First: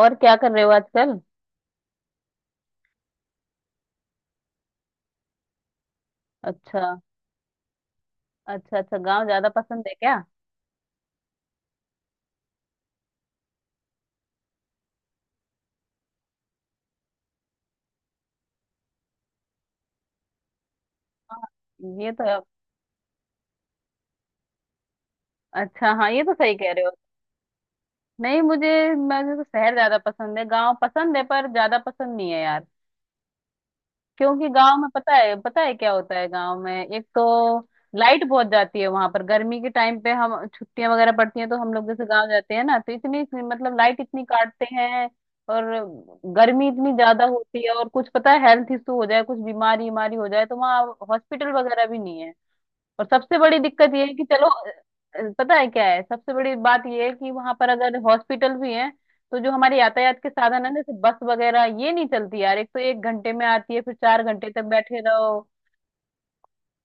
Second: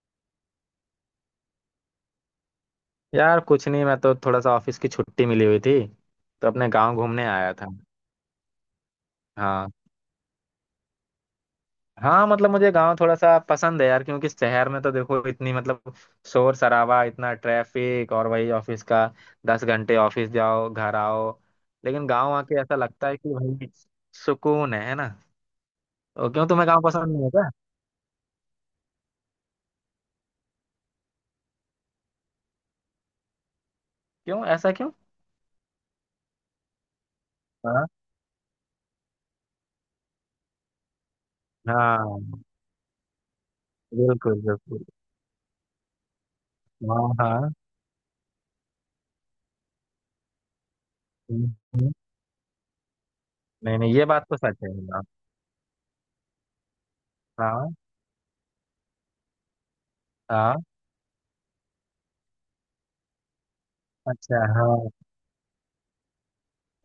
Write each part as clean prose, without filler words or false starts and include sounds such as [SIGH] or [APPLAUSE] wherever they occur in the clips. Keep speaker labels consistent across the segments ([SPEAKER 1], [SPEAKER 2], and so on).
[SPEAKER 1] और क्या कर रहे हो आजकल?
[SPEAKER 2] यार कुछ नहीं। मैं तो थोड़ा सा ऑफिस की छुट्टी मिली हुई थी तो अपने
[SPEAKER 1] अच्छा।
[SPEAKER 2] गांव घूमने आया था।
[SPEAKER 1] अच्छा, अच्छा, गांव ज्यादा
[SPEAKER 2] हाँ।
[SPEAKER 1] पसंद है क्या?
[SPEAKER 2] हाँ मतलब मुझे गांव थोड़ा सा पसंद है यार, क्योंकि शहर में तो देखो इतनी मतलब शोर शराबा, इतना ट्रैफिक और वही ऑफिस का। 10 घंटे ऑफिस जाओ, घर आओ। लेकिन
[SPEAKER 1] ये तो
[SPEAKER 2] गांव
[SPEAKER 1] आप-
[SPEAKER 2] आके ऐसा लगता है कि भाई सुकून है ना।
[SPEAKER 1] अच्छा, हाँ, ये
[SPEAKER 2] तो
[SPEAKER 1] तो
[SPEAKER 2] क्यों,
[SPEAKER 1] सही
[SPEAKER 2] तुम्हें
[SPEAKER 1] कह
[SPEAKER 2] गांव
[SPEAKER 1] रहे हो।
[SPEAKER 2] पसंद नहीं है क्या?
[SPEAKER 1] नहीं। मुझे मुझे तो शहर ज्यादा पसंद है, गांव पसंद है पर ज्यादा पसंद नहीं है यार।
[SPEAKER 2] क्यों
[SPEAKER 1] क्योंकि
[SPEAKER 2] ऐसा
[SPEAKER 1] गांव में
[SPEAKER 2] क्यों?
[SPEAKER 1] पता है, पता है क्या होता है गांव में? एक तो
[SPEAKER 2] हाँ।
[SPEAKER 1] लाइट बहुत जाती है वहां पर। गर्मी के टाइम पे हम छुट्टियां वगैरह पड़ती हैं तो हम लोग जैसे
[SPEAKER 2] हाँ
[SPEAKER 1] गांव जाते हैं ना तो इतनी, मतलब, लाइट इतनी
[SPEAKER 2] बिल्कुल
[SPEAKER 1] काटते
[SPEAKER 2] बिल्कुल।
[SPEAKER 1] हैं। और गर्मी इतनी
[SPEAKER 2] हाँ
[SPEAKER 1] ज्यादा
[SPEAKER 2] हाँ।
[SPEAKER 1] होती है, और कुछ पता है, हेल्थ इशू हो जाए, कुछ बीमारी बीमारी हो जाए तो वहाँ
[SPEAKER 2] हम्म,
[SPEAKER 1] हॉस्पिटल वगैरह
[SPEAKER 2] हम्म।
[SPEAKER 1] भी नहीं है। और सबसे बड़ी
[SPEAKER 2] नहीं
[SPEAKER 1] दिक्कत
[SPEAKER 2] नहीं
[SPEAKER 1] ये
[SPEAKER 2] ये
[SPEAKER 1] है कि
[SPEAKER 2] बात तो
[SPEAKER 1] चलो,
[SPEAKER 2] सच है। हाँ
[SPEAKER 1] पता है क्या है, सबसे बड़ी बात ये है कि वहां पर
[SPEAKER 2] हाँ।
[SPEAKER 1] अगर हॉस्पिटल भी हैं तो जो हमारे यातायात के साधन
[SPEAKER 2] हाँ,
[SPEAKER 1] है ना, जैसे बस वगैरह, ये नहीं चलती यार। एक तो एक घंटे में आती है, फिर चार
[SPEAKER 2] अच्छा
[SPEAKER 1] घंटे तक
[SPEAKER 2] हाँ।
[SPEAKER 1] बैठे रहो।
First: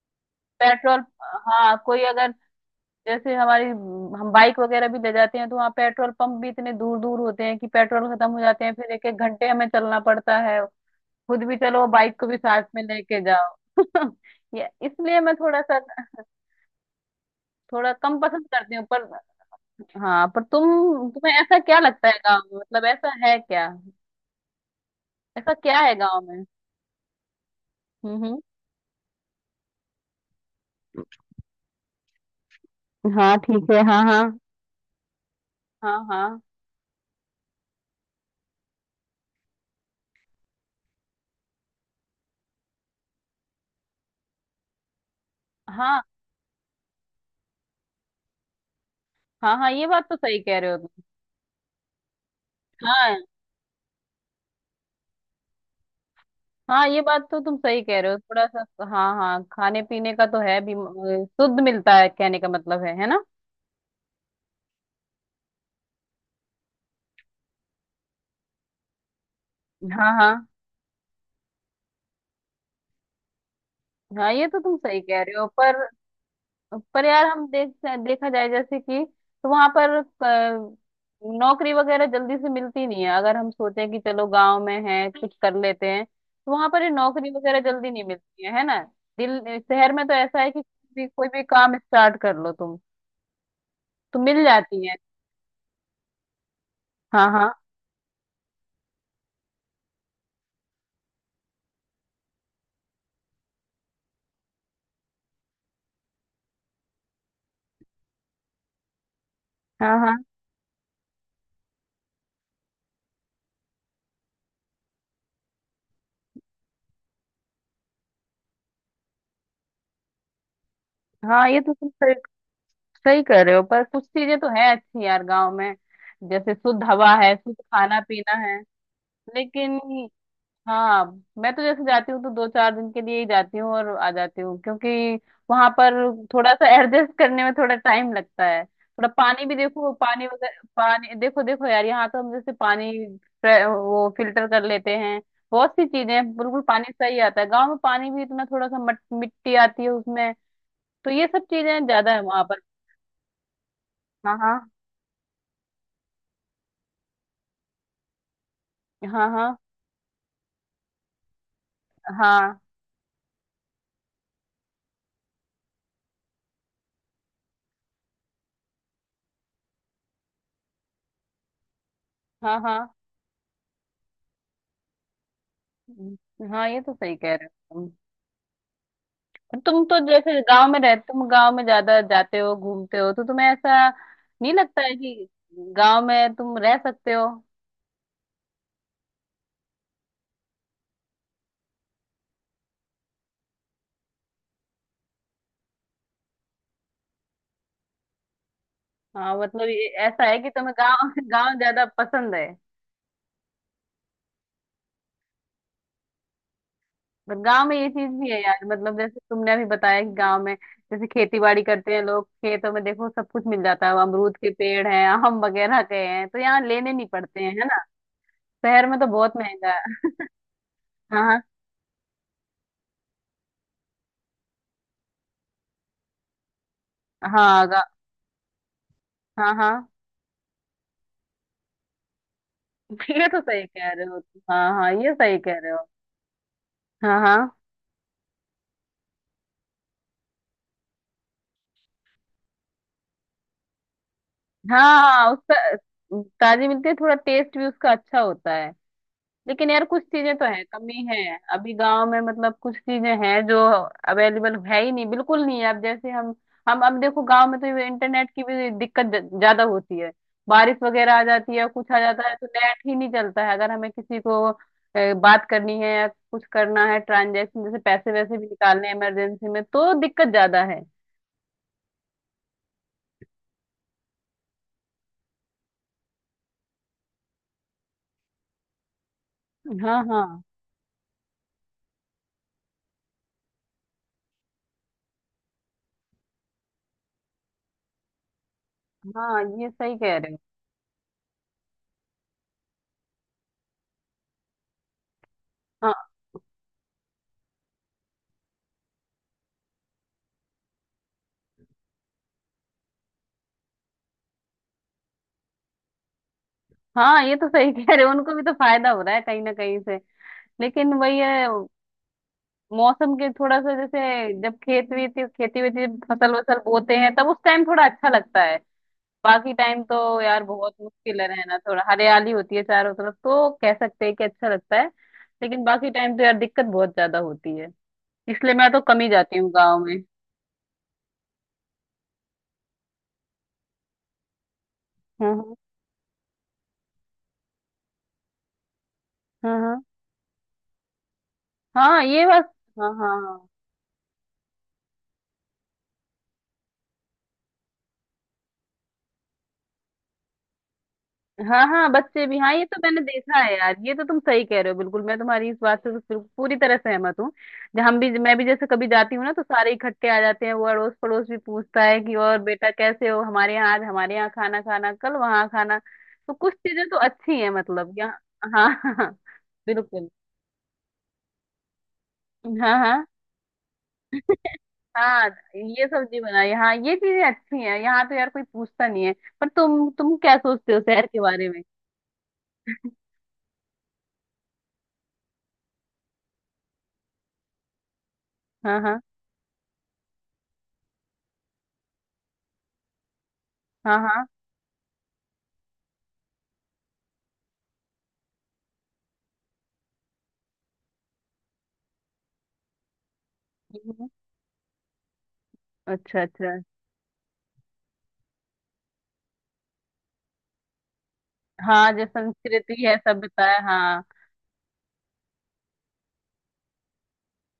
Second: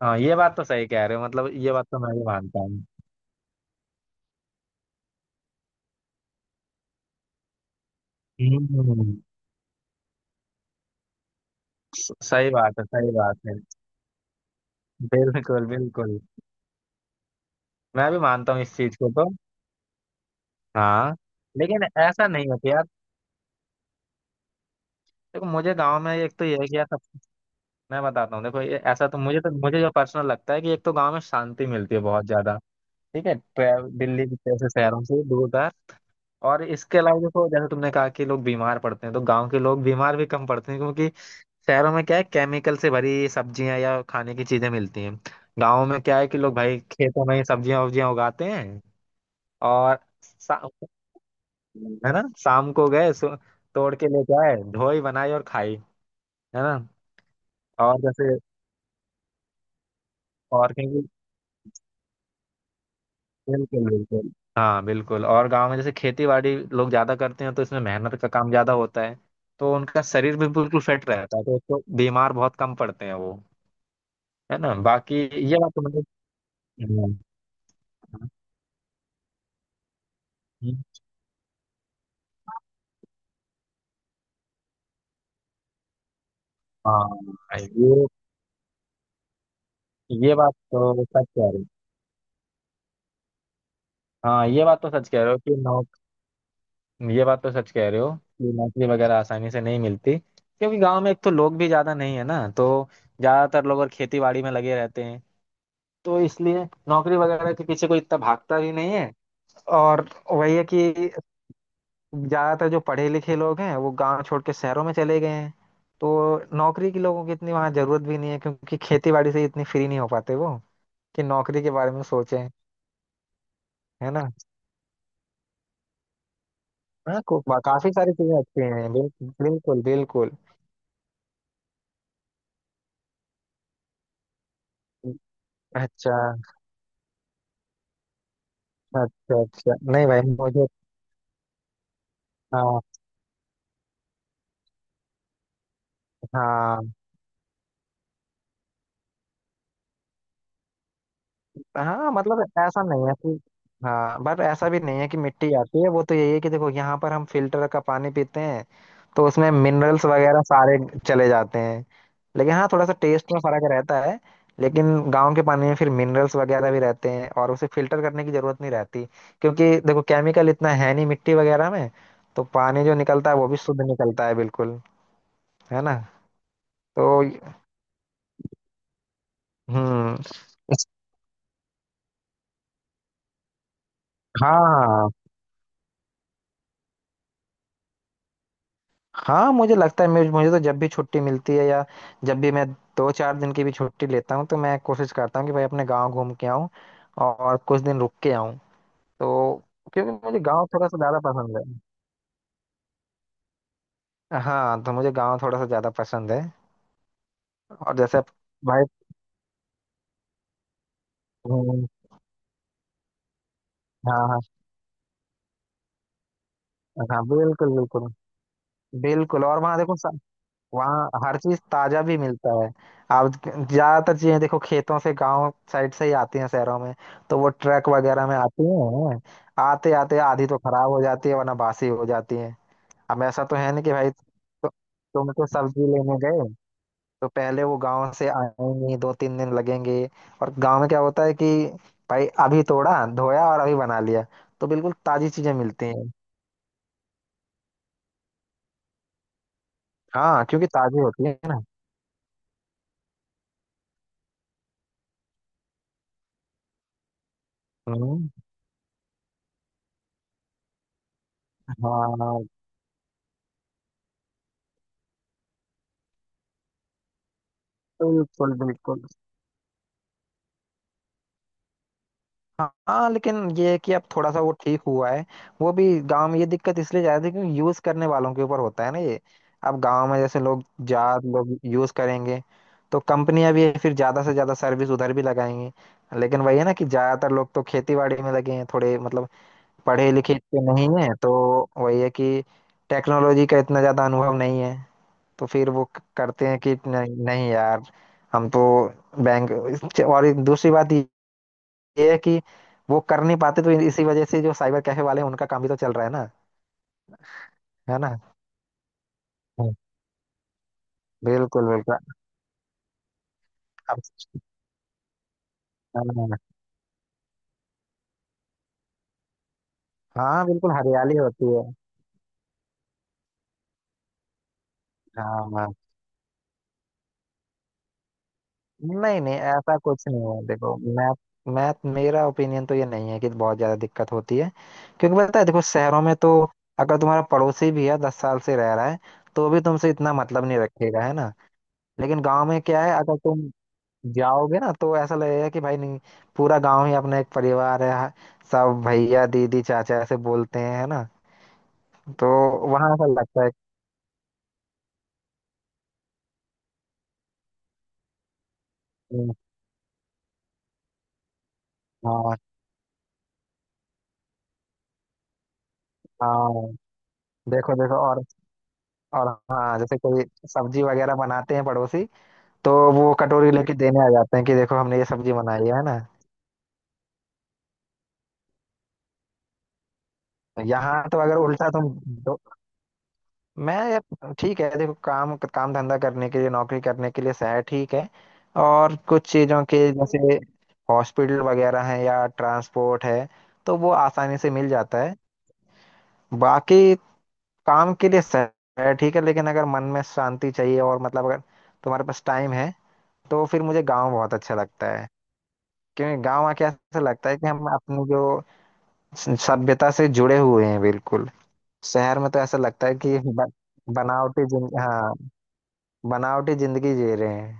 [SPEAKER 2] हाँ ये बात तो सही
[SPEAKER 1] पेट्रोल।
[SPEAKER 2] कह रहे हो मतलब ये
[SPEAKER 1] हाँ,
[SPEAKER 2] बात तो
[SPEAKER 1] कोई
[SPEAKER 2] मैं भी
[SPEAKER 1] अगर,
[SPEAKER 2] मानता हूँ।
[SPEAKER 1] जैसे हमारी, हम बाइक वगैरह भी ले जाते हैं तो वहाँ पेट्रोल पंप भी इतने दूर दूर होते हैं कि पेट्रोल खत्म हो जाते हैं, फिर एक
[SPEAKER 2] हम्म।
[SPEAKER 1] एक घंटे हमें चलना पड़ता है। खुद भी चलो, बाइक को भी
[SPEAKER 2] सही
[SPEAKER 1] साथ
[SPEAKER 2] बात
[SPEAKER 1] में
[SPEAKER 2] है, सही
[SPEAKER 1] लेके
[SPEAKER 2] बात है।
[SPEAKER 1] जाओ। [LAUGHS] ये इसलिए मैं थोड़ा
[SPEAKER 2] बिल्कुल
[SPEAKER 1] सा,
[SPEAKER 2] बिल्कुल।
[SPEAKER 1] थोड़ा
[SPEAKER 2] मैं
[SPEAKER 1] कम
[SPEAKER 2] भी
[SPEAKER 1] पसंद
[SPEAKER 2] मानता हूँ
[SPEAKER 1] करती
[SPEAKER 2] इस
[SPEAKER 1] हूँ
[SPEAKER 2] चीज
[SPEAKER 1] पर।
[SPEAKER 2] को तो।
[SPEAKER 1] हाँ, पर तुम
[SPEAKER 2] हाँ
[SPEAKER 1] तुम्हें ऐसा क्या
[SPEAKER 2] लेकिन
[SPEAKER 1] लगता है
[SPEAKER 2] ऐसा
[SPEAKER 1] गाँव
[SPEAKER 2] नहीं
[SPEAKER 1] में,
[SPEAKER 2] होता यार।
[SPEAKER 1] मतलब ऐसा है क्या?
[SPEAKER 2] देखो
[SPEAKER 1] ऐसा
[SPEAKER 2] मुझे
[SPEAKER 1] क्या है
[SPEAKER 2] गांव में
[SPEAKER 1] गाँव
[SPEAKER 2] एक
[SPEAKER 1] में?
[SPEAKER 2] तो ये है कि यार, सब मैं बताता
[SPEAKER 1] हम्म,
[SPEAKER 2] हूँ। देखो ये ऐसा तो मुझे जो पर्सनल लगता है कि एक तो गांव में शांति मिलती है बहुत ज्यादा।
[SPEAKER 1] हम्म,
[SPEAKER 2] ठीक है।
[SPEAKER 1] हाँ, ठीक है, हाँ, हाँ,
[SPEAKER 2] दिल्ली जैसे शहरों से दूर का।
[SPEAKER 1] हाँ, हाँ,
[SPEAKER 2] और इसके अलावा देखो, जैसे तुमने कहा कि लोग बीमार पड़ते हैं, तो गांव के लोग बीमार भी कम पड़ते हैं क्योंकि शहरों में क्या है, केमिकल से भरी सब्जियां या खाने की चीजें मिलती हैं। गांव में
[SPEAKER 1] हाँ,
[SPEAKER 2] क्या है कि लोग भाई खेतों में ही सब्जियां उब्जियां उगाते हैं।
[SPEAKER 1] हाँ, हाँ ये
[SPEAKER 2] और
[SPEAKER 1] बात तो सही कह
[SPEAKER 2] शा-
[SPEAKER 1] रहे हो तुम।
[SPEAKER 2] है ना, शाम को गए
[SPEAKER 1] हाँ,
[SPEAKER 2] तोड़ के लेके आए, धोई बनाई और खाई, है ना।
[SPEAKER 1] हाँ, ये बात तो तुम सही
[SPEAKER 2] और
[SPEAKER 1] कह रहे हो
[SPEAKER 2] जैसे,
[SPEAKER 1] थोड़ा सा। हाँ, हाँ, खाने पीने का तो है भी
[SPEAKER 2] और कहीं।
[SPEAKER 1] शुद्ध मिलता है, कहने का मतलब है ना।
[SPEAKER 2] बिल्कुल बिल्कुल। हाँ बिल्कुल। और गांव में जैसे खेती बाड़ी लोग ज्यादा करते हैं तो इसमें मेहनत का काम ज्यादा होता है। तो उनका
[SPEAKER 1] हाँ,
[SPEAKER 2] शरीर
[SPEAKER 1] हाँ,
[SPEAKER 2] भी बिल्कुल फिट रहता है, तो उसको बीमार बहुत कम पड़ते हैं वो।
[SPEAKER 1] हाँ, ये तो
[SPEAKER 2] है ना,
[SPEAKER 1] तुम सही
[SPEAKER 2] बाकी
[SPEAKER 1] कह रहे हो
[SPEAKER 2] ये बात
[SPEAKER 1] पर
[SPEAKER 2] तो मतलब।
[SPEAKER 1] पर यार हम देख, देखा जाए जैसे कि, तो वहां पर नौकरी वगैरह जल्दी से मिलती नहीं है, अगर हम सोचें कि चलो गांव में है कुछ कर लेते हैं, तो वहां पर ये
[SPEAKER 2] हाँ
[SPEAKER 1] नौकरी वगैरह जल्दी
[SPEAKER 2] ये
[SPEAKER 1] नहीं मिलती है ना। दिल शहर में तो
[SPEAKER 2] ये
[SPEAKER 1] ऐसा है
[SPEAKER 2] बात
[SPEAKER 1] कि कोई
[SPEAKER 2] तो
[SPEAKER 1] भी,
[SPEAKER 2] सच
[SPEAKER 1] कोई भी
[SPEAKER 2] कह रहे हो।
[SPEAKER 1] काम स्टार्ट कर लो तुम तो मिल
[SPEAKER 2] हाँ ये बात
[SPEAKER 1] जाती
[SPEAKER 2] तो
[SPEAKER 1] है।
[SPEAKER 2] सच कह रहे हो कि नौक ये
[SPEAKER 1] हाँ,
[SPEAKER 2] बात
[SPEAKER 1] हाँ,
[SPEAKER 2] तो सच कह रहे हो कि नौकरी वगैरह आसानी से नहीं मिलती। क्योंकि गांव में एक तो लोग भी ज्यादा नहीं है ना, तो ज्यादातर लोग और खेती बाड़ी में लगे रहते हैं, तो इसलिए नौकरी वगैरह के पीछे कोई इतना भागता भी नहीं है।
[SPEAKER 1] हाँ,
[SPEAKER 2] और
[SPEAKER 1] हाँ,
[SPEAKER 2] वही है कि ज्यादातर जो पढ़े लिखे लोग हैं वो गांव छोड़ के शहरों में चले गए हैं, तो नौकरी की लोगों की इतनी वहां जरूरत भी नहीं है क्योंकि खेती बाड़ी से इतनी फ्री नहीं हो पाते वो कि
[SPEAKER 1] हाँ, ये
[SPEAKER 2] नौकरी के
[SPEAKER 1] तो तुम
[SPEAKER 2] बारे में
[SPEAKER 1] सही,
[SPEAKER 2] सोचें।
[SPEAKER 1] सही कर रहे हो, पर कुछ
[SPEAKER 2] है ना।
[SPEAKER 1] चीजें तो है अच्छी यार गांव में। जैसे शुद्ध हवा
[SPEAKER 2] हाँ
[SPEAKER 1] है, शुद्ध
[SPEAKER 2] काफी
[SPEAKER 1] खाना
[SPEAKER 2] सारी
[SPEAKER 1] पीना
[SPEAKER 2] चीजें
[SPEAKER 1] है।
[SPEAKER 2] अच्छी हैं
[SPEAKER 1] लेकिन।
[SPEAKER 2] बिल्कुल बिल्कुल।
[SPEAKER 1] हाँ। मैं तो जैसे जाती हूँ तो दो चार दिन के लिए ही जाती हूँ और आ जाती हूँ, क्योंकि वहां पर
[SPEAKER 2] अच्छा
[SPEAKER 1] थोड़ा सा एडजस्ट करने में थोड़ा टाइम लगता है। थोड़ा
[SPEAKER 2] अच्छा।
[SPEAKER 1] पानी भी,
[SPEAKER 2] अच्छा
[SPEAKER 1] देखो,
[SPEAKER 2] नहीं भाई
[SPEAKER 1] पानी वगैरह,
[SPEAKER 2] मुझे।
[SPEAKER 1] पानी, देखो, देखो यार, यहाँ तो हम जैसे
[SPEAKER 2] हाँ।
[SPEAKER 1] पानी वो फिल्टर कर लेते हैं। बहुत सी चीजें हैं, बिल्कुल।
[SPEAKER 2] हाँ।
[SPEAKER 1] पानी सही आता है, गाँव में पानी भी इतना थोड़ा सा मिट्टी आती है उसमें, तो ये सब चीजें
[SPEAKER 2] हाँ
[SPEAKER 1] ज्यादा है
[SPEAKER 2] मतलब
[SPEAKER 1] वहां पर।
[SPEAKER 2] ऐसा नहीं है कि, हाँ
[SPEAKER 1] हाँ,
[SPEAKER 2] बट
[SPEAKER 1] हाँ,
[SPEAKER 2] ऐसा भी नहीं है कि मिट्टी आती है। वो तो यही है कि देखो यहाँ पर हम फिल्टर का पानी पीते हैं तो
[SPEAKER 1] हाँ,
[SPEAKER 2] उसमें
[SPEAKER 1] हाँ,
[SPEAKER 2] मिनरल्स वगैरह सारे चले जाते हैं। लेकिन
[SPEAKER 1] हाँ,
[SPEAKER 2] हाँ थोड़ा सा टेस्ट में फर्क रहता है। लेकिन गांव के पानी में फिर मिनरल्स वगैरह भी रहते हैं और उसे फिल्टर करने की जरूरत नहीं रहती, क्योंकि देखो केमिकल इतना है नहीं मिट्टी वगैरह में, तो पानी
[SPEAKER 1] हाँ,
[SPEAKER 2] जो निकलता है वो भी शुद्ध निकलता है, बिल्कुल। है ना।
[SPEAKER 1] हाँ, हाँ, ये तो
[SPEAKER 2] तो
[SPEAKER 1] सही कह रहे हो तुम। तुम तो
[SPEAKER 2] हम्म।
[SPEAKER 1] जैसे गांव में रहते, तुम गांव में ज्यादा जाते हो, घूमते हो, तो तुम्हें ऐसा नहीं लगता है
[SPEAKER 2] हाँ।
[SPEAKER 1] कि गांव में तुम रह सकते हो?
[SPEAKER 2] हाँ मुझे लगता है, मुझे मुझे तो जब भी छुट्टी मिलती है या जब भी मैं दो चार दिन की भी छुट्टी लेता हूँ तो मैं कोशिश करता हूँ कि भाई अपने गांव घूम के आऊँ और कुछ दिन रुक के आऊँ।
[SPEAKER 1] हाँ,
[SPEAKER 2] तो
[SPEAKER 1] मतलब ये
[SPEAKER 2] क्योंकि
[SPEAKER 1] ऐसा है
[SPEAKER 2] मुझे
[SPEAKER 1] कि
[SPEAKER 2] गांव
[SPEAKER 1] तुम्हें
[SPEAKER 2] थोड़ा सा
[SPEAKER 1] गांव
[SPEAKER 2] ज़्यादा
[SPEAKER 1] [LAUGHS]
[SPEAKER 2] पसंद
[SPEAKER 1] गांव
[SPEAKER 2] है।
[SPEAKER 1] ज्यादा पसंद है।
[SPEAKER 2] हाँ तो मुझे गांव थोड़ा सा ज़्यादा पसंद है।
[SPEAKER 1] पर गांव में ये
[SPEAKER 2] और
[SPEAKER 1] चीज
[SPEAKER 2] जैसे
[SPEAKER 1] भी है यार,
[SPEAKER 2] भाई।
[SPEAKER 1] मतलब जैसे तुमने अभी बताया कि गांव में जैसे खेती बाड़ी
[SPEAKER 2] हम्म,
[SPEAKER 1] करते हैं लोग, खेतों में देखो सब कुछ मिल जाता है,
[SPEAKER 2] हाँ
[SPEAKER 1] अमरूद
[SPEAKER 2] हाँ।
[SPEAKER 1] के पेड़ हैं, आम वगैरह के हैं, तो यहाँ लेने नहीं
[SPEAKER 2] हाँ
[SPEAKER 1] पड़ते हैं, है
[SPEAKER 2] बिल्कुल
[SPEAKER 1] ना।
[SPEAKER 2] बिल्कुल।
[SPEAKER 1] शहर में तो बहुत
[SPEAKER 2] बिल्कुल और
[SPEAKER 1] महंगा
[SPEAKER 2] वहाँ देखो,
[SPEAKER 1] है।
[SPEAKER 2] वहाँ
[SPEAKER 1] हाँ,
[SPEAKER 2] हर
[SPEAKER 1] हाँ,
[SPEAKER 2] चीज ताजा भी मिलता है। आप ज्यादातर चीजें देखो खेतों से, गांव साइड से ही आती हैं शहरों में, तो वो
[SPEAKER 1] हाँ,
[SPEAKER 2] ट्रक वगैरह में आती हैं।
[SPEAKER 1] हाँ, हाँ,
[SPEAKER 2] आते आते आधी तो खराब हो जाती है वरना बासी हो जाती है।
[SPEAKER 1] [LAUGHS]
[SPEAKER 2] अब
[SPEAKER 1] ये तो
[SPEAKER 2] ऐसा तो
[SPEAKER 1] सही
[SPEAKER 2] है नहीं
[SPEAKER 1] कह
[SPEAKER 2] कि
[SPEAKER 1] रहे
[SPEAKER 2] भाई
[SPEAKER 1] हो तुम। हाँ, हाँ, ये
[SPEAKER 2] तुम
[SPEAKER 1] सही
[SPEAKER 2] तो
[SPEAKER 1] कह रहे हो।
[SPEAKER 2] सब्जी लेने गए
[SPEAKER 1] हाँ,
[SPEAKER 2] तो
[SPEAKER 1] हाँ,
[SPEAKER 2] पहले वो गांव से आएंगी, दो तीन दिन लगेंगे। और गांव में क्या होता है कि भाई अभी तोड़ा, धोया और अभी बना लिया, तो
[SPEAKER 1] हाँ,
[SPEAKER 2] बिल्कुल ताजी
[SPEAKER 1] हाँ,
[SPEAKER 2] चीजें
[SPEAKER 1] उसका,
[SPEAKER 2] मिलती हैं।
[SPEAKER 1] ताजी मिलती है, थोड़ा टेस्ट भी उसका अच्छा होता है। लेकिन यार कुछ चीजें
[SPEAKER 2] हाँ
[SPEAKER 1] तो है,
[SPEAKER 2] क्योंकि
[SPEAKER 1] कमी
[SPEAKER 2] ताजी होती
[SPEAKER 1] है
[SPEAKER 2] है ना।
[SPEAKER 1] अभी गांव में, मतलब कुछ चीजें हैं जो अवेलेबल है ही नहीं, बिल्कुल नहीं है। अब जैसे हम अब देखो, गांव में तो
[SPEAKER 2] हम्म।
[SPEAKER 1] इंटरनेट की भी दिक्कत ज्यादा होती है। बारिश वगैरह आ जाती है, कुछ आ जाता है,
[SPEAKER 2] हाँ
[SPEAKER 1] तो नेट ही नहीं चलता है। अगर हमें किसी को बात करनी है या कुछ करना है, ट्रांजेक्शन जैसे, पैसे वैसे भी
[SPEAKER 2] बिल्कुल
[SPEAKER 1] निकालने हैं
[SPEAKER 2] बिल्कुल।
[SPEAKER 1] इमरजेंसी में, तो दिक्कत ज्यादा है।
[SPEAKER 2] हाँ लेकिन ये है कि अब थोड़ा सा वो ठीक हुआ है। वो भी गांव में ये दिक्कत इसलिए ज्यादा थी क्योंकि यूज करने वालों के ऊपर होता है ना ये। अब
[SPEAKER 1] हाँ,
[SPEAKER 2] गांव में जैसे
[SPEAKER 1] हाँ,
[SPEAKER 2] लोग, ज्यादा लोग यूज करेंगे, तो कंपनियां भी फिर ज्यादा से ज्यादा सर्विस उधर भी लगाएंगी। लेकिन वही है ना कि ज्यादातर लोग तो खेती बाड़ी में लगे हैं, थोड़े मतलब
[SPEAKER 1] हाँ, ये सही
[SPEAKER 2] पढ़े
[SPEAKER 1] कह रहे
[SPEAKER 2] लिखे
[SPEAKER 1] हो।
[SPEAKER 2] इतने नहीं है, तो वही है कि टेक्नोलॉजी का इतना ज्यादा अनुभव नहीं है, तो फिर वो करते हैं कि नहीं, नहीं यार हम तो बैंक, और एक दूसरी बात ये है कि वो कर नहीं पाते, तो इसी वजह से जो साइबर कैफे वाले हैं उनका काम भी तो चल रहा है ना।
[SPEAKER 1] हाँ, ये तो सही कह
[SPEAKER 2] है
[SPEAKER 1] रहे
[SPEAKER 2] ना।
[SPEAKER 1] हो, उनको भी तो फायदा हो रहा है कहीं ना
[SPEAKER 2] हाँ।
[SPEAKER 1] कहीं से। लेकिन वही है,
[SPEAKER 2] बिल्कुल बिल्कुल।
[SPEAKER 1] मौसम के थोड़ा सा
[SPEAKER 2] अब
[SPEAKER 1] जैसे, जब खेत वीत, खेती वेती, जब फसल
[SPEAKER 2] हाँ।
[SPEAKER 1] वसल बोते हैं, तब उस टाइम थोड़ा अच्छा लगता है। बाकी टाइम तो यार
[SPEAKER 2] हाँ, बिल्कुल
[SPEAKER 1] बहुत
[SPEAKER 2] हरियाली
[SPEAKER 1] मुश्किल है
[SPEAKER 2] होती
[SPEAKER 1] रहना।
[SPEAKER 2] है।
[SPEAKER 1] थोड़ा हरियाली होती है चारों तरफ तो कह सकते हैं कि अच्छा लगता है।
[SPEAKER 2] हाँ
[SPEAKER 1] लेकिन
[SPEAKER 2] हाँ।
[SPEAKER 1] बाकी टाइम तो यार दिक्कत बहुत ज्यादा होती है। इसलिए मैं तो कम ही
[SPEAKER 2] नहीं नहीं
[SPEAKER 1] जाती हूँ
[SPEAKER 2] ऐसा
[SPEAKER 1] गाँव में।
[SPEAKER 2] कुछ नहीं है। देखो मैं मेरा ओपिनियन तो ये नहीं है कि बहुत ज्यादा दिक्कत होती है। क्योंकि पता है,
[SPEAKER 1] हाँ,
[SPEAKER 2] देखो शहरों में तो अगर तुम्हारा पड़ोसी भी है, 10 साल से रह रहा है, तो
[SPEAKER 1] हाँ, हाँ,
[SPEAKER 2] भी
[SPEAKER 1] हाँ,
[SPEAKER 2] तुमसे इतना मतलब नहीं रखेगा, है ना।
[SPEAKER 1] हाँ,
[SPEAKER 2] लेकिन
[SPEAKER 1] ये बस।
[SPEAKER 2] गांव में क्या
[SPEAKER 1] हाँ,
[SPEAKER 2] है,
[SPEAKER 1] हाँ,
[SPEAKER 2] अगर
[SPEAKER 1] हाँ।
[SPEAKER 2] तुम जाओगे ना तो ऐसा लगेगा कि भाई नहीं, पूरा गांव ही अपना एक परिवार है। सब भैया दीदी चाचा ऐसे बोलते हैं, है ना।
[SPEAKER 1] हाँ, हाँ, बच्चे
[SPEAKER 2] तो
[SPEAKER 1] भी, हाँ, ये तो
[SPEAKER 2] वहां
[SPEAKER 1] मैंने
[SPEAKER 2] ऐसा
[SPEAKER 1] देखा
[SPEAKER 2] लगता है
[SPEAKER 1] है यार, ये तो तुम सही कह रहे हो, बिल्कुल, मैं तुम्हारी इस बात से पूरी तरह सहमत हूँ। जब हम भी, मैं भी जैसे कभी जाती हूँ ना
[SPEAKER 2] कि।
[SPEAKER 1] तो सारे इकट्ठे आ जाते हैं, वो अड़ोस पड़ोस भी पूछता है कि
[SPEAKER 2] हाँ
[SPEAKER 1] और बेटा कैसे हो, हमारे यहाँ आज, हमारे यहाँ खाना खाना, कल वहाँ खाना। तो
[SPEAKER 2] हाँ।
[SPEAKER 1] कुछ चीजें तो अच्छी है
[SPEAKER 2] देखो
[SPEAKER 1] मतलब
[SPEAKER 2] देखो।
[SPEAKER 1] यहाँ।
[SPEAKER 2] और
[SPEAKER 1] हाँ, [LAUGHS] हाँ,
[SPEAKER 2] और हाँ जैसे
[SPEAKER 1] बिल्कुल।
[SPEAKER 2] कोई सब्जी वगैरह बनाते हैं पड़ोसी, तो
[SPEAKER 1] हाँ, हाँ,
[SPEAKER 2] वो कटोरी लेके देने आ जाते हैं कि देखो हमने ये
[SPEAKER 1] हाँ,
[SPEAKER 2] सब्जी बनाई है,
[SPEAKER 1] ये
[SPEAKER 2] ना।
[SPEAKER 1] सब्जी बनाई, हाँ, ये चीजें अच्छी हैं, यहाँ तो यार कोई पूछता नहीं है। पर तुम क्या सोचते हो शहर
[SPEAKER 2] यहाँ तो
[SPEAKER 1] के
[SPEAKER 2] अगर
[SPEAKER 1] बारे में?
[SPEAKER 2] उल्टा तुम। मैं यार ठीक है, देखो काम काम धंधा करने के लिए, नौकरी करने के लिए शहर ठीक है,
[SPEAKER 1] हाँ,
[SPEAKER 2] और
[SPEAKER 1] हाँ,
[SPEAKER 2] कुछ चीज़ों के जैसे हॉस्पिटल वगैरह है या ट्रांसपोर्ट है तो वो
[SPEAKER 1] हाँ, हाँ,
[SPEAKER 2] आसानी से मिल जाता है। बाकी काम के लिए शहर ठीक है लेकिन अगर मन में शांति चाहिए, और मतलब अगर तुम्हारे पास टाइम है, तो फिर
[SPEAKER 1] हम्म,
[SPEAKER 2] मुझे
[SPEAKER 1] हम्म।
[SPEAKER 2] गांव बहुत अच्छा लगता है।
[SPEAKER 1] अच्छा,
[SPEAKER 2] क्योंकि गांव
[SPEAKER 1] अच्छा।
[SPEAKER 2] आके ऐसा लगता है कि हम अपनी जो सभ्यता से जुड़े हुए हैं, बिल्कुल।
[SPEAKER 1] हाँ, जो
[SPEAKER 2] शहर में तो ऐसा
[SPEAKER 1] संस्कृति
[SPEAKER 2] लगता है
[SPEAKER 1] है,
[SPEAKER 2] कि
[SPEAKER 1] सभ्यता
[SPEAKER 2] ब-
[SPEAKER 1] है, हाँ।
[SPEAKER 2] बनावटी जिन हाँ, बनावटी जिंदगी जी रहे हैं।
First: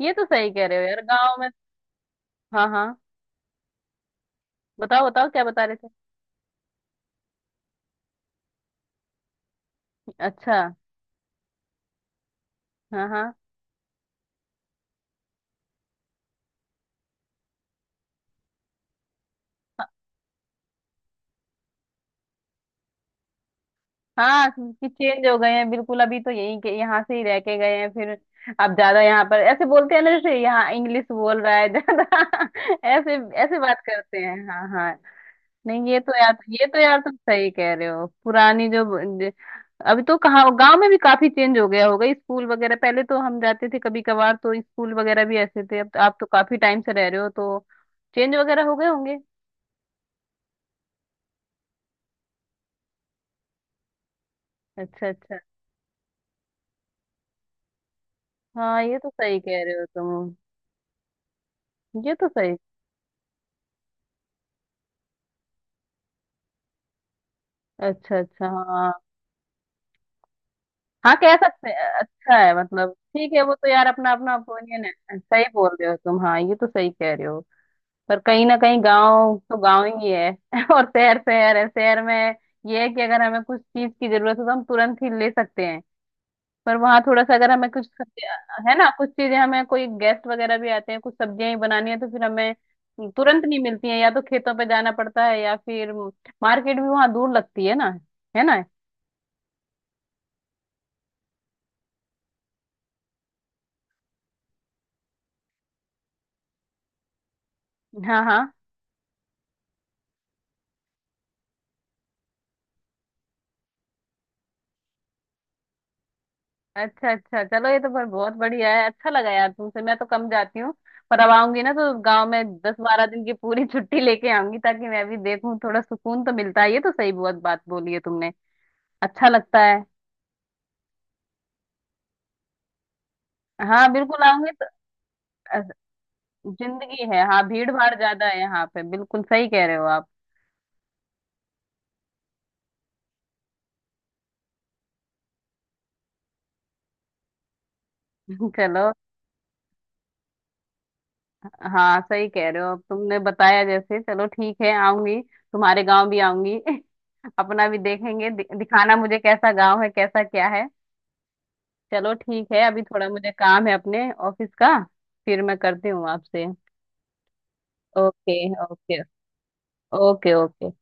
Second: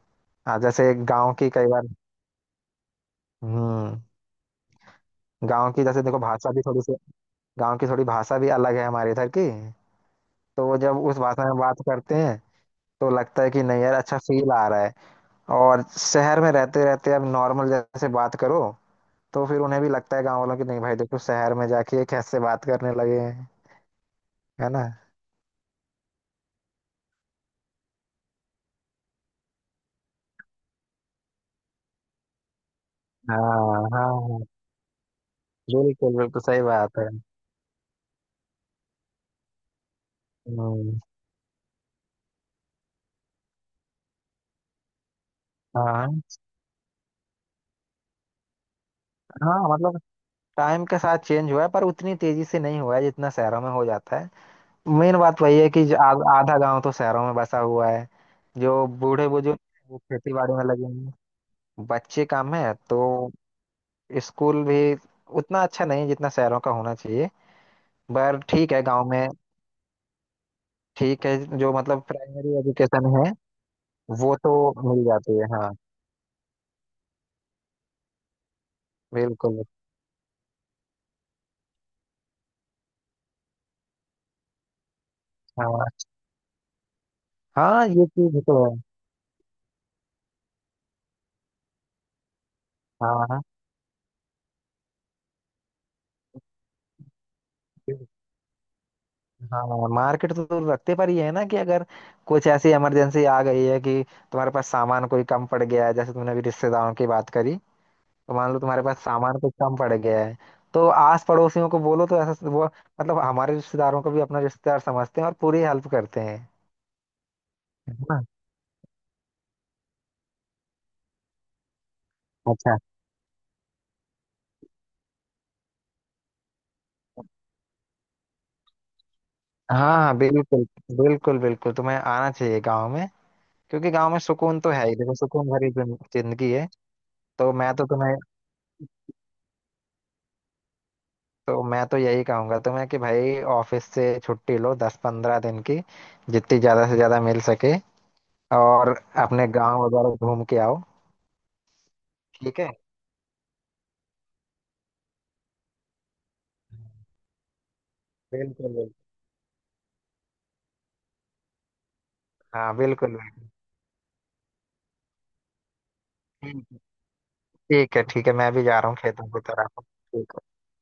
[SPEAKER 1] ये तो सही
[SPEAKER 2] हाँ
[SPEAKER 1] कह रहे हो
[SPEAKER 2] जैसे
[SPEAKER 1] यार,
[SPEAKER 2] गांव
[SPEAKER 1] गांव में।
[SPEAKER 2] की कई बार,
[SPEAKER 1] हाँ, हाँ,
[SPEAKER 2] हम्म
[SPEAKER 1] बताओ बताओ क्या बता
[SPEAKER 2] गांव
[SPEAKER 1] रहे
[SPEAKER 2] की
[SPEAKER 1] थे।
[SPEAKER 2] जैसे देखो भाषा भी थोड़ी सी, गांव की थोड़ी भाषा भी अलग है हमारे इधर की।
[SPEAKER 1] अच्छा,
[SPEAKER 2] तो वो जब उस भाषा में बात करते हैं
[SPEAKER 1] हाँ,
[SPEAKER 2] तो
[SPEAKER 1] हाँ,
[SPEAKER 2] लगता है कि नहीं यार, अच्छा फील आ रहा है। और शहर में रहते रहते अब नॉर्मल जैसे बात करो, तो फिर उन्हें भी लगता है गांव वालों की, नहीं भाई देखो शहर में जाके ये कैसे बात करने लगे हैं,
[SPEAKER 1] हाँ,
[SPEAKER 2] है ना।
[SPEAKER 1] कि चेंज हो गए हैं, बिल्कुल, अभी तो यही के यहाँ से ही रह के गए हैं फिर। अब ज्यादा यहाँ पर ऐसे बोलते हैं ना, जैसे यहाँ इंग्लिश बोल रहा है ज्यादा, [LAUGHS] ऐसे, ऐसे बात
[SPEAKER 2] हाँ हाँ।
[SPEAKER 1] करते हैं,
[SPEAKER 2] हाँ,
[SPEAKER 1] हाँ, हाँ। नहीं, ये तो
[SPEAKER 2] बिल्कुल
[SPEAKER 1] यार
[SPEAKER 2] बिल्कुल सही
[SPEAKER 1] ये तो
[SPEAKER 2] बात
[SPEAKER 1] यार
[SPEAKER 2] है।
[SPEAKER 1] तुम सही कह रहे हो, पुरानी जो, ज- अभी तो कहाँ, गांव में भी
[SPEAKER 2] हम्म,
[SPEAKER 1] काफी चेंज हो गया होगा, स्कूल वगैरह, पहले तो हम जाते थे कभी कभार, तो स्कूल वगैरह भी ऐसे थे, अब तो आप
[SPEAKER 2] हाँ
[SPEAKER 1] तो काफी टाइम से रह रहे हो, तो चेंज वगैरह हो गए होंगे।
[SPEAKER 2] हाँ मतलब टाइम के साथ चेंज हुआ है पर उतनी तेजी से नहीं हुआ है जितना शहरों में हो जाता है।
[SPEAKER 1] अच्छा,
[SPEAKER 2] मेन
[SPEAKER 1] अच्छा,
[SPEAKER 2] बात वही है कि जो आधा गांव तो शहरों में बसा हुआ है।
[SPEAKER 1] हाँ,
[SPEAKER 2] जो
[SPEAKER 1] ये तो
[SPEAKER 2] बूढ़े
[SPEAKER 1] सही
[SPEAKER 2] बुजुर्ग
[SPEAKER 1] कह रहे
[SPEAKER 2] हैं,
[SPEAKER 1] हो
[SPEAKER 2] वो खेती
[SPEAKER 1] तुम।
[SPEAKER 2] बाड़ी में लगे हुए हैं।
[SPEAKER 1] ये
[SPEAKER 2] बच्चे
[SPEAKER 1] तो
[SPEAKER 2] कम
[SPEAKER 1] सही।
[SPEAKER 2] है तो स्कूल भी उतना अच्छा नहीं है जितना शहरों का होना चाहिए।
[SPEAKER 1] अच्छा,
[SPEAKER 2] पर
[SPEAKER 1] अच्छा,
[SPEAKER 2] ठीक है
[SPEAKER 1] हाँ,
[SPEAKER 2] गांव में,
[SPEAKER 1] हाँ,
[SPEAKER 2] ठीक
[SPEAKER 1] कह
[SPEAKER 2] है
[SPEAKER 1] सकते
[SPEAKER 2] जो
[SPEAKER 1] हैं
[SPEAKER 2] मतलब
[SPEAKER 1] अच्छा है,
[SPEAKER 2] प्राइमरी
[SPEAKER 1] मतलब
[SPEAKER 2] एजुकेशन है
[SPEAKER 1] ठीक है, वो तो यार अपना अपना
[SPEAKER 2] वो तो
[SPEAKER 1] ओपिनियन
[SPEAKER 2] मिल
[SPEAKER 1] है,
[SPEAKER 2] जाती
[SPEAKER 1] सही
[SPEAKER 2] है। हाँ
[SPEAKER 1] बोल रहे हो तुम, हाँ, ये तो सही कह रहे हो। पर कहीं ना कहीं गांव तो
[SPEAKER 2] बिल्कुल।
[SPEAKER 1] गांव ही है [LAUGHS] और शहर शहर है। शहर में ये है कि अगर हमें कुछ चीज की जरूरत हो तो हम तुरंत ही ले सकते हैं।
[SPEAKER 2] हाँ
[SPEAKER 1] पर वहां थोड़ा सा, अगर हमें कुछ
[SPEAKER 2] हाँ ये चीज तो
[SPEAKER 1] है
[SPEAKER 2] है।
[SPEAKER 1] ना, कुछ चीजें, हमें कोई गेस्ट वगैरह भी आते हैं, कुछ सब्जियां ही बनानी है, तो फिर हमें
[SPEAKER 2] हाँ हाँ।
[SPEAKER 1] तुरंत नहीं मिलती है, या तो खेतों पे जाना पड़ता है, या फिर मार्केट भी वहां दूर लगती है ना, है ना।
[SPEAKER 2] हाँ मार्केट तो दूर रखते, पर ये है ना कि अगर कुछ ऐसी इमरजेंसी आ गई है कि तुम्हारे पास सामान कोई कम पड़ गया है, जैसे तुमने अभी रिश्तेदारों की बात करी,
[SPEAKER 1] हाँ,
[SPEAKER 2] तो
[SPEAKER 1] हाँ।
[SPEAKER 2] मान लो तुम्हारे पास सामान कुछ कम पड़ गया है, तो आस पड़ोसियों को बोलो तो ऐसा वो मतलब हमारे रिश्तेदारों को भी अपना रिश्तेदार समझते हैं और पूरी हेल्प करते हैं,
[SPEAKER 1] अच्छा, अच्छा, चलो, ये तो
[SPEAKER 2] है
[SPEAKER 1] पर
[SPEAKER 2] ना।
[SPEAKER 1] बहुत बढ़िया है, अच्छा लगा यार तुमसे। मैं तो कम जाती हूँ, पर अब आऊंगी ना तो गांव में दस
[SPEAKER 2] अच्छा।
[SPEAKER 1] बारह दिन की पूरी [LAUGHS] छुट्टी लेके आऊंगी, ताकि मैं भी देखूं, थोड़ा सुकून तो मिलता है, ये तो सही, बहुत बात बोली है तुमने, अच्छा लगता
[SPEAKER 2] हाँ
[SPEAKER 1] है।
[SPEAKER 2] हाँ बिल्कुल बिल्कुल। बिल्कुल तुम्हें आना चाहिए गाँव में,
[SPEAKER 1] हाँ,
[SPEAKER 2] क्योंकि गाँव में
[SPEAKER 1] बिल्कुल आऊंगी
[SPEAKER 2] सुकून
[SPEAKER 1] तो
[SPEAKER 2] तो है ही। देखो सुकून
[SPEAKER 1] अ,
[SPEAKER 2] भरी जिंदगी है।
[SPEAKER 1] जिंदगी है, हाँ,
[SPEAKER 2] तो
[SPEAKER 1] भीड़
[SPEAKER 2] मैं तो
[SPEAKER 1] भाड़
[SPEAKER 2] तुम्हें
[SPEAKER 1] ज्यादा है यहाँ पे, बिल्कुल सही कह रहे हो आप।
[SPEAKER 2] तो मैं तो यही कहूंगा तुम्हें कि भाई ऑफिस से छुट्टी लो, 10-15 दिन की जितनी ज्यादा से ज्यादा मिल सके,
[SPEAKER 1] [LAUGHS] चलो,
[SPEAKER 2] और अपने गांव वगैरह घूम के आओ।
[SPEAKER 1] हाँ, सही कह
[SPEAKER 2] ठीक
[SPEAKER 1] रहे
[SPEAKER 2] है।
[SPEAKER 1] हो, अब तुमने बताया जैसे, चलो ठीक है, आऊंगी। तुम्हारे गाँव भी आऊंगी। [LAUGHS] अपना भी देखेंगे,
[SPEAKER 2] बिल्कुल बिल्कुल।
[SPEAKER 1] दिखाना मुझे कैसा गाँव है, कैसा क्या है। चलो ठीक है,
[SPEAKER 2] हाँ
[SPEAKER 1] अभी थोड़ा
[SPEAKER 2] बिल्कुल
[SPEAKER 1] मुझे काम है अपने ऑफिस का, फिर मैं करती हूँ आपसे।
[SPEAKER 2] बिल्कुल। ठीक है ठीक है,
[SPEAKER 1] ओके,
[SPEAKER 2] मैं भी जा रहा हूँ
[SPEAKER 1] ओके,
[SPEAKER 2] खेतों की तरफ। ठीक
[SPEAKER 1] ओके,
[SPEAKER 2] है।
[SPEAKER 1] ओके।